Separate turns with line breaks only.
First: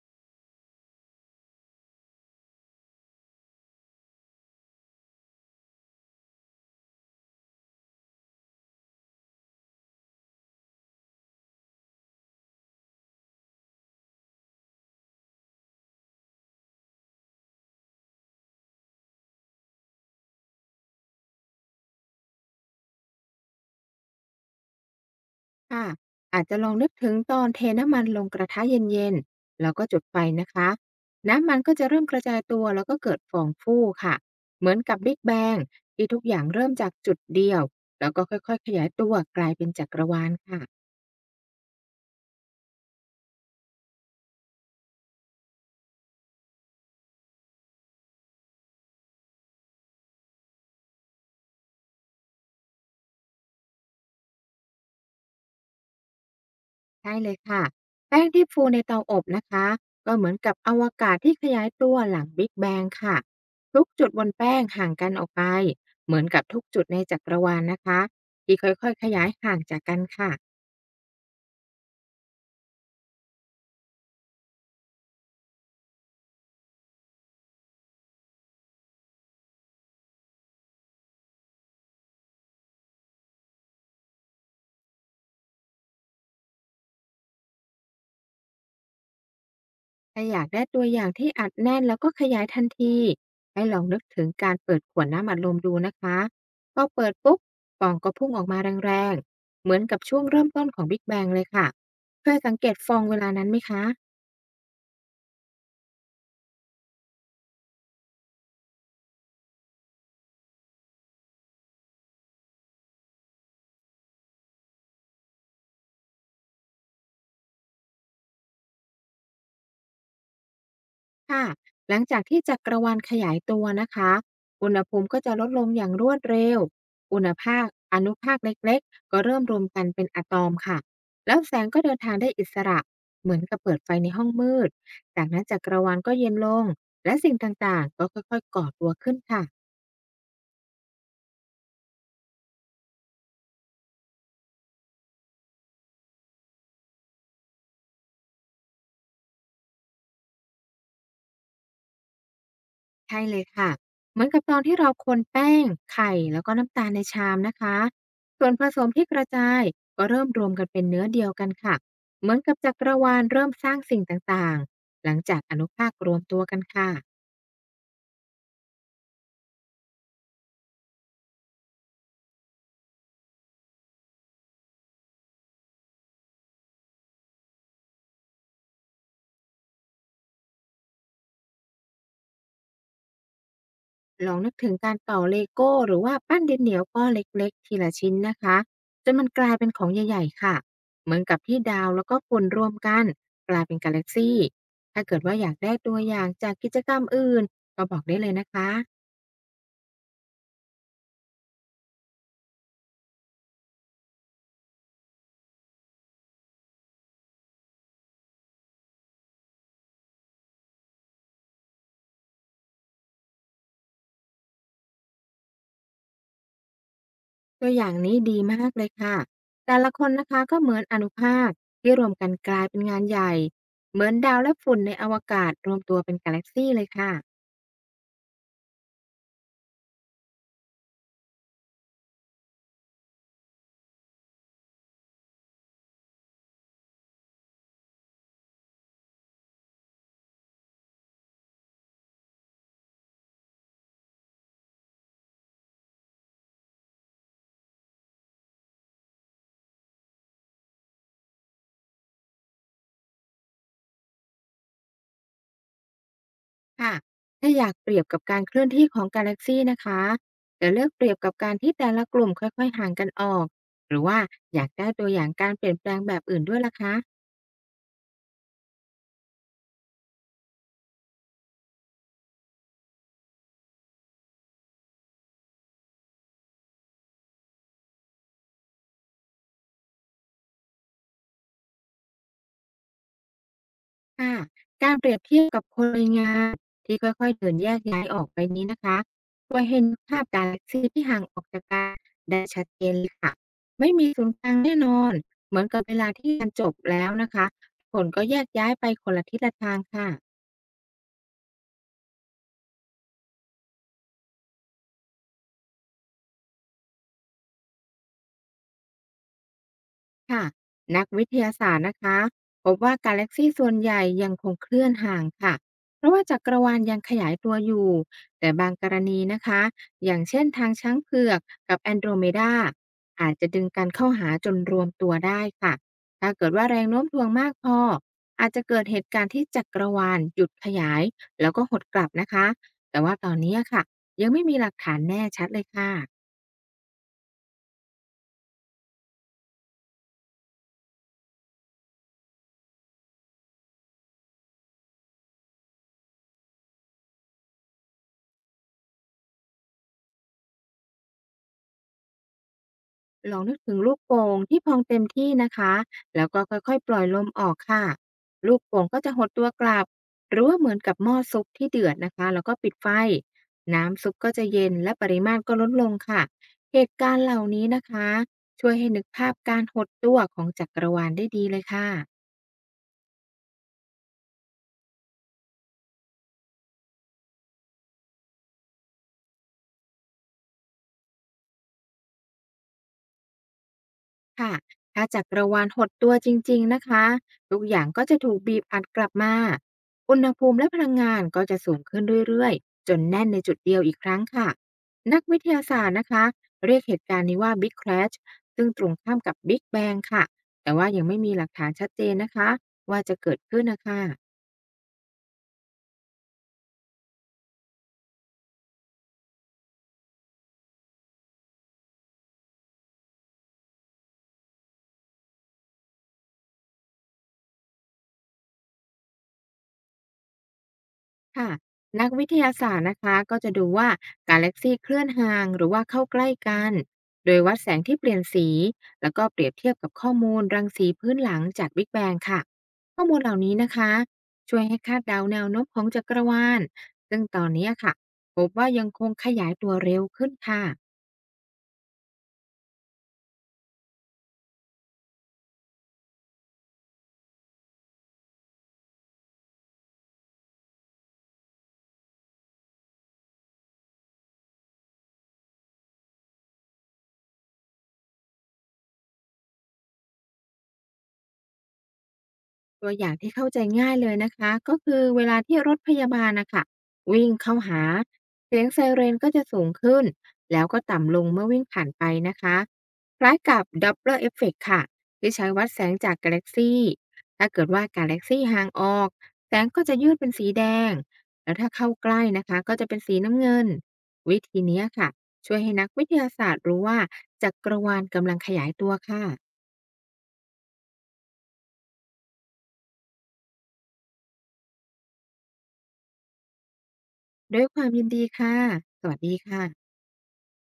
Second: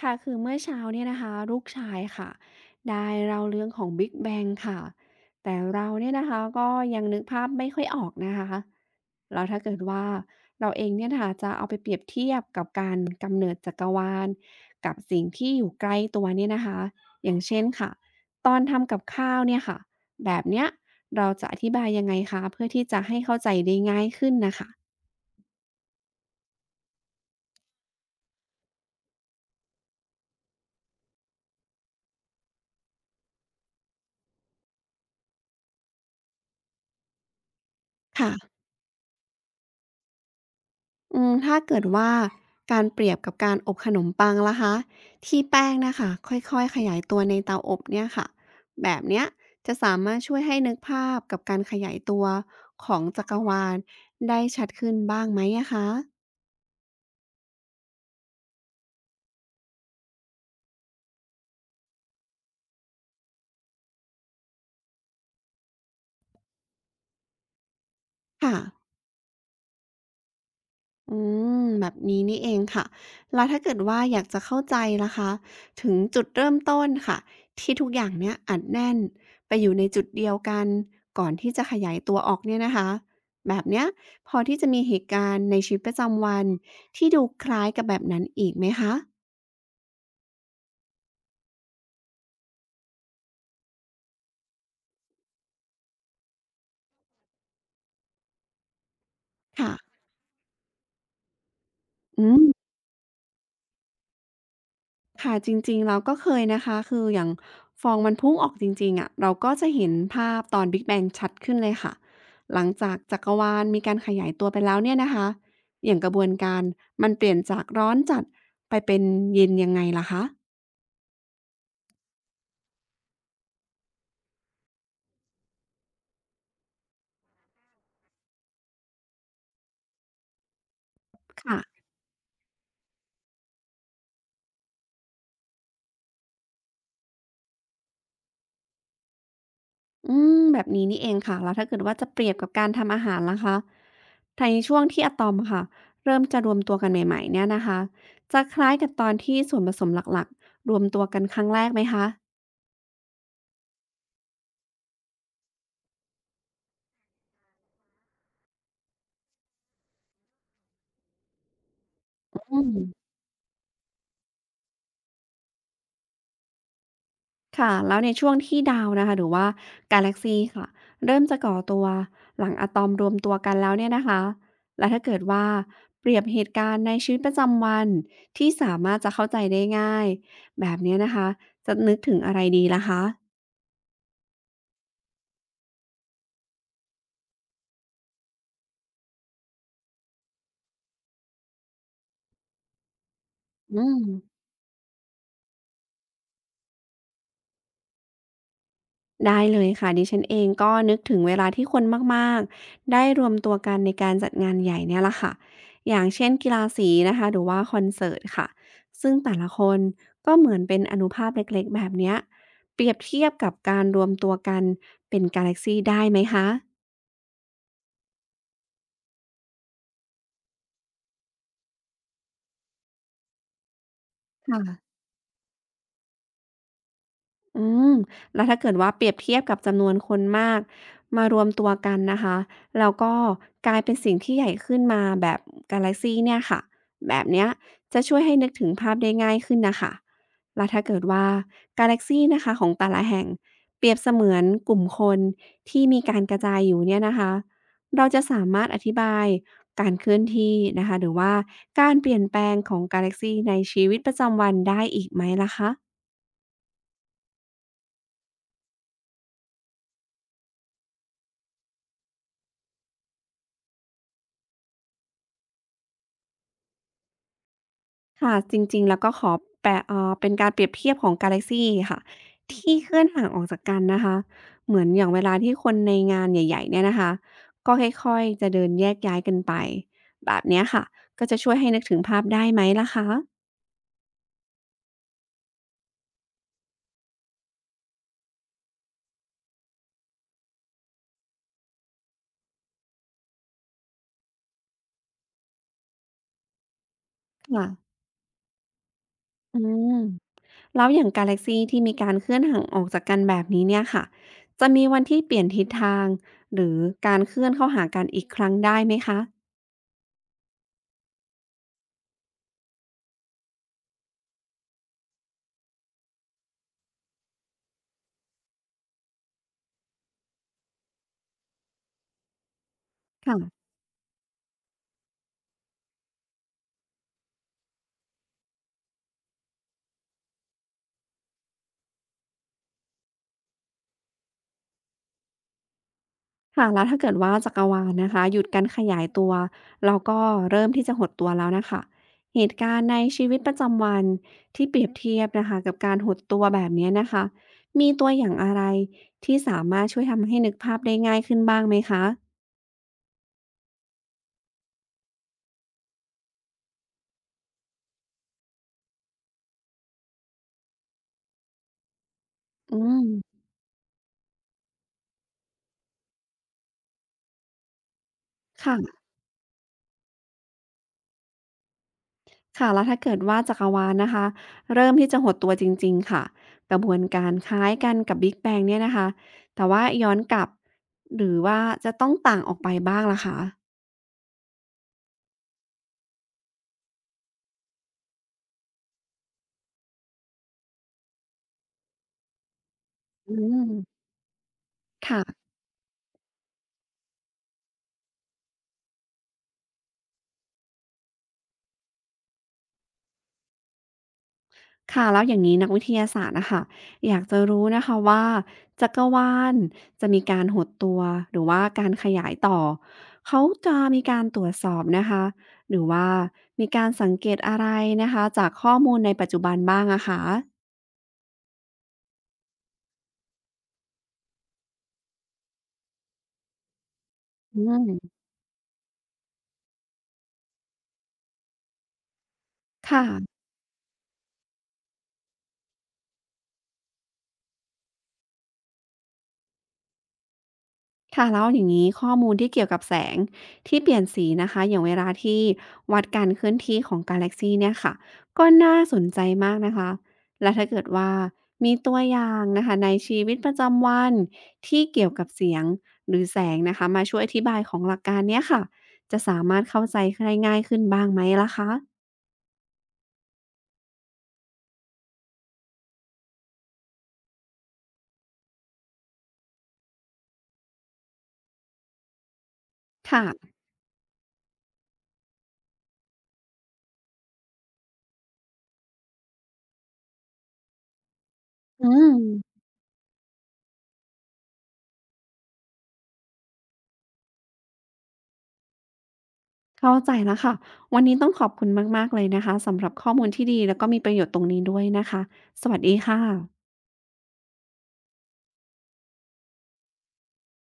ค่ะคือเมื่อเช้าเนี่ยนะคะลูกชายค่ะได้เราเรื่องของ Big Bang ค่ะแต่เราเนี่ยนะคะก็ยังนึกภาพไม่ค่อยออกนะคะแล้วถ้าเกิดว่าเราเองเนี่ยนะคะจะเอาไปเปรียบเทียบกับการกำเนิดจักรวาลกับสิ่งที่อยู่ใกล้ตัวเนี่ยนะคะอย่างเช่นค่ะตอนทำกับข้าวเนี่ยค่ะแบบเนี้ยเราจะอธิบายยังไงคะเพื่อที่จะให้เข้าใจได้ง่ายขึ้นนะคะ
ค่ะอาจจะลองนึกถึงตอนเทน้ำมันลงกระทะเย็นๆแล้วก็จุดไฟนะคะน้ำมันก็จะเริ่มกระจายตัวแล้วก็เกิดฟองฟูค่ะเหมือนกับ Big Bang ที่ทุกอย่างเริ่มจากจุดเดียวแล้วก็ค่
ค่ะ
อยๆขยายตัวกลายเป็นจักรวาลค่ะ
อืมถ้าเกิดว่าการเปรียบกับการอบขนมปังล่ะคะที่แป้งนะค่ะค่อยๆขยายตัวในเตาอบเนี่ยค่ะแบบเนี้ยจะสามารถช่วยให้นึกภาพกับการขยายตัวของจักรวาลได้ชัดขึ้นบ้างไหมอะคะ
ใช่เลยค่ะแป้งที่ฟูในเตาอบนะคะก็เหมือนกับอวกาศที่ขยายตัวหลังบิ๊กแบงค่ะทุกจุดบนแป้งห่างกันออกไปเหมือนกับทุกจุดในจักรวาลนะคะ
ค่ะ
ที่ค่อยๆขยายห่างจากกันค่ะ
อืมแบบนี้นี่เองค่ะแล้วถ้าเกิดว่าอยากจะเข้าใจล่ะคะถึงจุดเริ่มต้นค่ะที่ทุกอย่างเนี้ยอัดแน่นไปอยู่ในจุดเดียวกันก่อนที่จะขยายตัวออกเนี่ยนะคะแบบเนี้ยพอที่จะมีเหตุการณ์ในชีวิตประจำวันที่ดูคล้ายกับแบบนั้นอีกไหมคะ
ถ้าอยากได้ตัวอย่างที่อัดแน่นแล้วก็ขยายทันทีให้ลองนึกถึงการเปิดขวดน้ำอัดลมดูนะคะก็เปิดปุ๊บฟองก็พุ่งออกมาแรงๆเห
ค่ะ
มือนกับช่วงเริ่มต้นของ Big Bang เลยค่ะเค
อื
ย
ม
สังเกตฟองเวลานั้นไหมคะ
ค่ะจริงๆเราก็เคยนะคะคืออย่างฟองมันพุ่งออกจริงๆอะเราก็จะเห็นภาพตอน Big Bang ชัดขึ้นเลยค่ะหลังจากจักรวาลมีการขยายตัวไปแล้วเนี่ยนะคะอย่างกระบวนการมันเปลี่ยนจากร้อนจัดไปเป็นเย็นยังไงล่ะคะ
ค่ะหลังจากที่จักรวาลขยายตัวนะคะ อุณหภูมิก็จะลดลงอย่างรวดเร็ว อุณหภาคอนุภาคเล็กๆก็เริ่มรวมกันเป็นอะตอมค่ะ แล้วแส
ค่ะ
งก็เดินทางได้อิสระ เหมือนกับเปิดไฟในห้องมืดจากนั้นจักรวาลก็เย็นลง และสิ่งต่างๆก็ค่อยๆก่อตัวขึ้นค่ะ
อืมแบบนี้นี่เองค่ะแล้วถ้าเกิดว่าจะเปรียบกับการทำอาหารล่ะคะในช่วงที่อะตอมอะค่ะเริ่มจะรวมตัวกันใหม่ๆเนี่ยนะคะจะคล้ายกับตอนที่ส่วนผสมหลักๆรวมตัวกันครั้งแรกไหมคะ
ใช่เลยค่ะเหมือนกับตอนที่เราคนแป้งไข่แล้วก็น้ำตาลในชามนะคะส่วนผสมที่กระจายก็เริ่มรวมกันเป็นเนื้อเดียวกันค่ะเหมือนกับ
อืม
จักรวาลเริ่มสร้างสิ่งต่างๆหลังจากอนุภาครวมตัวกันค่ะ
ค่ะแล้วในช่วงที่ดาวนะคะหรือว่ากาแล็กซีค่ะเริ่มจะก่อตัวหลังอะตอมรวมตัวกันแล้วเนี่ยนะคะและถ้าเกิดว่าเปรียบเหตุการณ์ในชีวิตประจำวันที่สามารถจะเข้าใจได้ง่ายแบบเนี้ยนะคะจะนึกถึงอะไรดีล่ะคะ
ลองนึกถึงการต่อเลโก้หรือว่าปั้นดินเหนียวก้อนเล็กๆทีละชิ้นนะคะจนมันกลายเป็นของใหญ่ๆค่ะเหมือนกับที่ดาวแล้วก็ฝุ่นรวมกันกลายเป็
อื
นกา
ม
แล็กซี่ถ้าเกิดว่าอยากได้ตัวอย่างจากกิจกรรมอื่นก็บอกได้เลยนะคะ
ได้เลยค่ะดิฉันเองก็นึกถึงเวลาที่คนมาก ๆ ได้รวมตัวกันในการจัดงานใหญ่เนี่ยแหละค่ะอย่างเช่นกีฬาสีนะคะหรือว่าคอนเสิร์ตค่ะซึ่งแต่ละคนก็เหมือนเป็นอนุภาคเล็ก ๆ แบบเนี้ยเปรียบเทียบกับการรวมตัวกันเป็นกาแล็กซีได้ไหมคะ
ตัวอย่างนี้ดีมากเลยค่ะแต่ละคนนะคะก็เหมือนอนุภาคที่รวมกันกลายเป็นงานใหญ่ เหมือนดาว
ค
และฝุ่นใน
่ะ
อวกาศรวมตัวเป็นกาแล็กซีเลยค่ะ
อืมแล้วถ้าเกิดว่าเปรียบเทียบกับจำนวนคนมากมารวมตัวกันนะคะแล้วก็กลายเป็นสิ่งที่ใหญ่ขึ้นมาแบบกาแล็กซีเนี่ยค่ะแบบเนี้ยจะช่วยให้นึกถึงภาพได้ง่ายขึ้นนะคะแล้วถ้าเกิดว่ากาแล็กซีนะคะของแต่ละแห่งเปรียบเสมือนกลุ่มคนที่มีการกระจายอยู่เนี่ยนะคะเราจะสามารถอธิบายการเคลื่อนที่นะคะหรือว่าการเปลี่ยนแปลงของกาแล็กซีในชีวิตประจำวันได้อีกไหมล่ะคะ
ค่ะถ้าอยากเปรียบกับการเคลื่อนที่ของกาแล็กซีนะคะจะเลือกเปรียบกับการที่แต่ละกลุ่มค่อยๆห่างกันออกหรือว่าอยากได้ตัวอย่างการเปลี่ยนแปลงแบบอื่นด้วยล่ะคะ
ค่ะจริงๆแล้วก็ขอแปะเป็นการเปรียบเทียบของกาแล็กซีค่ะที่เคลื่อนห่างออกจากกันนะคะเหมือนอย่างเวลาที่คนในงานใหญ่ๆเนี่ยนะคะก็ค่อยๆจะเดินแยกย้ายกันไปแบบเนี้ยค่ะก็จะช่วยให้นึกถึงภาพได้ไหมล่ะคะ
ค่ะการเปรียบเทียบกับคนในงานที่ค่อยๆเดินแยกย้ายออกไปนี้นะคะก็เห็นภาพกาแล็กซีที่ห่างออกจากกันได้ชัดเจนเลยค่ะ ไม่มีศูนย์กลางแน่นอน เหมือนกับเวลาที่งานจบแล้วนะคะ
ค่ะ
ผลก็แยกย้ายไปคนละทิศละ
อื
ทาง
ม
ค่ะ
แล้วอย่างกาแล็กซีที่มีการเคลื่อนห่างออกจากกันแบบนี้เนี่ยค่ะจะมีวันที่เปลี่ยนทิศทางหรือการเคลื่อนเข้าหากันอีกครั้งได้ไหมคะ
ค่ะนักวิทยาศาสตร์นะคะพบว่ากาแล็กซีส่วนใหญ่ยังคงเคลื่อนห่างค่ะเพราะว่าจักรวาลยังขยายตัวอยู่แต่บางกรณีนะคะอย่างเช่นทางช้างเผือกกับแอนโดรเมดาอาจ
ค่ะ
จะดึงกันเข้าหาจนรวมตัวได้ค่ะถ้าเกิดว่าแรงโน้มถ่วงมากพออาจจะเกิดเหตุการณ์ที่จักรวาลหยุดขยายแล้วก็หดกลับนะคะแต่ว่าตอนนี้ค่ะยังไม่มีหลักฐานแน่ชัดเลยค่ะ
ค่ะแล้วถ้าเกิดว่าจักรวาลนะคะหยุดการขยายตัวแล้วก็เริ่มที่จะหดตัวแล้วนะค่ะเหตุการณ์ในชีวิตประจำวันที่เปรียบเทียบนะคะกับการหดตัวแบบเนี้ยนะคะมีตัวอย่างอะไรที่สามารถช่วยทำให้นึกภาพได้ง่ายขึ้นบ้างไหมคะ
ลองนึกถึงลูกโป่งที่พองเต็มที่นะคะแล้วก็ค่อยๆปล่อยลมออกค่ะลูกโป่งก็จะหดตัวกลับหรือว่าเหมือนกับหม้อซุปที่เดือดนะคะแล้วก็ปิด
อื
ไฟ
ม
น้ำซุปก็จะเย็นและปริมาตรก็ลดลงค่ะ เหตุการณ์เหล่านี้นะคะ ช่วยให้นึ
ค่ะ
กภาพการหดตัวของจักรวาลได้ดีเลยค่ะ
ค่ะแล้วถ้าเกิดว่าจักรวาลนะคะเริ่มที่จะหดตัวจริงๆค่ะกระบวนการคล้ายกันกับ Big Bang เนี่ยนะคะแต่ว่าย้อนกลับหรือว่าจะต้องต่างออกไปบ้างล่ะคะ
ค่ะถ้าจักรวาลหดตัวจริงๆนะคะ ทุกอย่างก็จะถูกบีบอัดกลับมา อุณหภูมิและพลังงานก็จะสูงขึ้นเรื่อยๆ จนแน่น
อื
ในจุด
ม
เดียวอีกครั้งค่ะ นั
ค่ะ
กวิทยาศาสตร์นะคะเรียกเหตุการณ์นี้ว่า Big Crash ซึ่งตรงข้ามกับ Big Bang ค่ะ แต่ว่ายังไม่มีหลักฐานชัดเจนนะคะว่าจะเกิดขึ้นนะคะ
ค่ะแล้วอย่างนี้นักวิทยาศาสตร์อะคะอยากจะรู้นะคะว่าจักรวาลจะมีการหดตัวหรือว่าการขยายต่อเขาจะมีการตรวจสอบนะคะหรือว่ามีการสังเกตอะไรนะคะจากข้อมูลในปัจจุบันบ้างอะคะ
ค่ะนักวิทยาศาสตร์นะคะก็จะดูว่ากาแล็กซีเคลื่อนห่างหรือว่าเข้าใกล้กันโดยวัด
อื
แสงที่เป
ม
ลี่ยนสีแล้วก็เปรียบเทียบกับข้อมูลรังสีพื้นหลังจากบิ๊กแบงค่ะข้อ
ค่ะ
มูลเหล่านี้นะคะช่วยให้คาดเดาแนวโน้มของจักรวาลซึ่งตอนนี้ค่ะพบว่ายังคงขยายตัวเร็วขึ้นค่ะ
ค่ะแล้วอย่างนี้ข้อมูลที่เกี่ยวกับแสงที่เปลี่ยนสีนะคะอย่างเวลาที่วัดการเคลื่อนที่ของกาแล็กซีเนี่ยค่ะก็น่าสนใจมากนะคะและถ้าเกิดว่ามีตัวอย่างนะคะในชีวิตประจำวันที่เกี่ยวกับเสียงหรือแสงนะคะมาช่วยอธิบายของหลักการเนี้ยค่ะจะสามารถเข้าใจได้ง่ายขึ้นบ้างไหมล่ะคะ
ตัวอย่างที่เข้าใจง่ายเลยนะคะก็คือเวลาที่รถพยาบาลนะคะวิ่งเข้าหาเสียงไซเรนก็จะสูงขึ้นแล้วก็ต่ำลงเมื่อวิ่งผ่านไปนะคะคล้าย
ค่ะ
กับ Doppler Effect ค่ะที่ใช้วัดแสงจากกาแล็กซี่ถ้าเกิดว่ากาแล็กซี่ห่างออกแสงก็จะยืดเป็นสีแดงแล้วถ้า
อื
เข้าใก
ม
ล้นะคะก็จะเป็นสีน้ำเงินวิธีเนี้ยค่ะช่วยให้นักวิทยาศาสตร์รู้ว่าจักรวาลกำลังขยายตัวค่ะ
เข้าใจแล้วค่ะวันนี้ต้องขอบคุณมากๆเลยนะคะสำหรับข้อมูลที่ดีแล้วก็มีประโยชน์ตรงนี้ด้วยนะคะสวัสดีค่ะ
ด้วยความยินดีค่ะสวัสดีค่ะ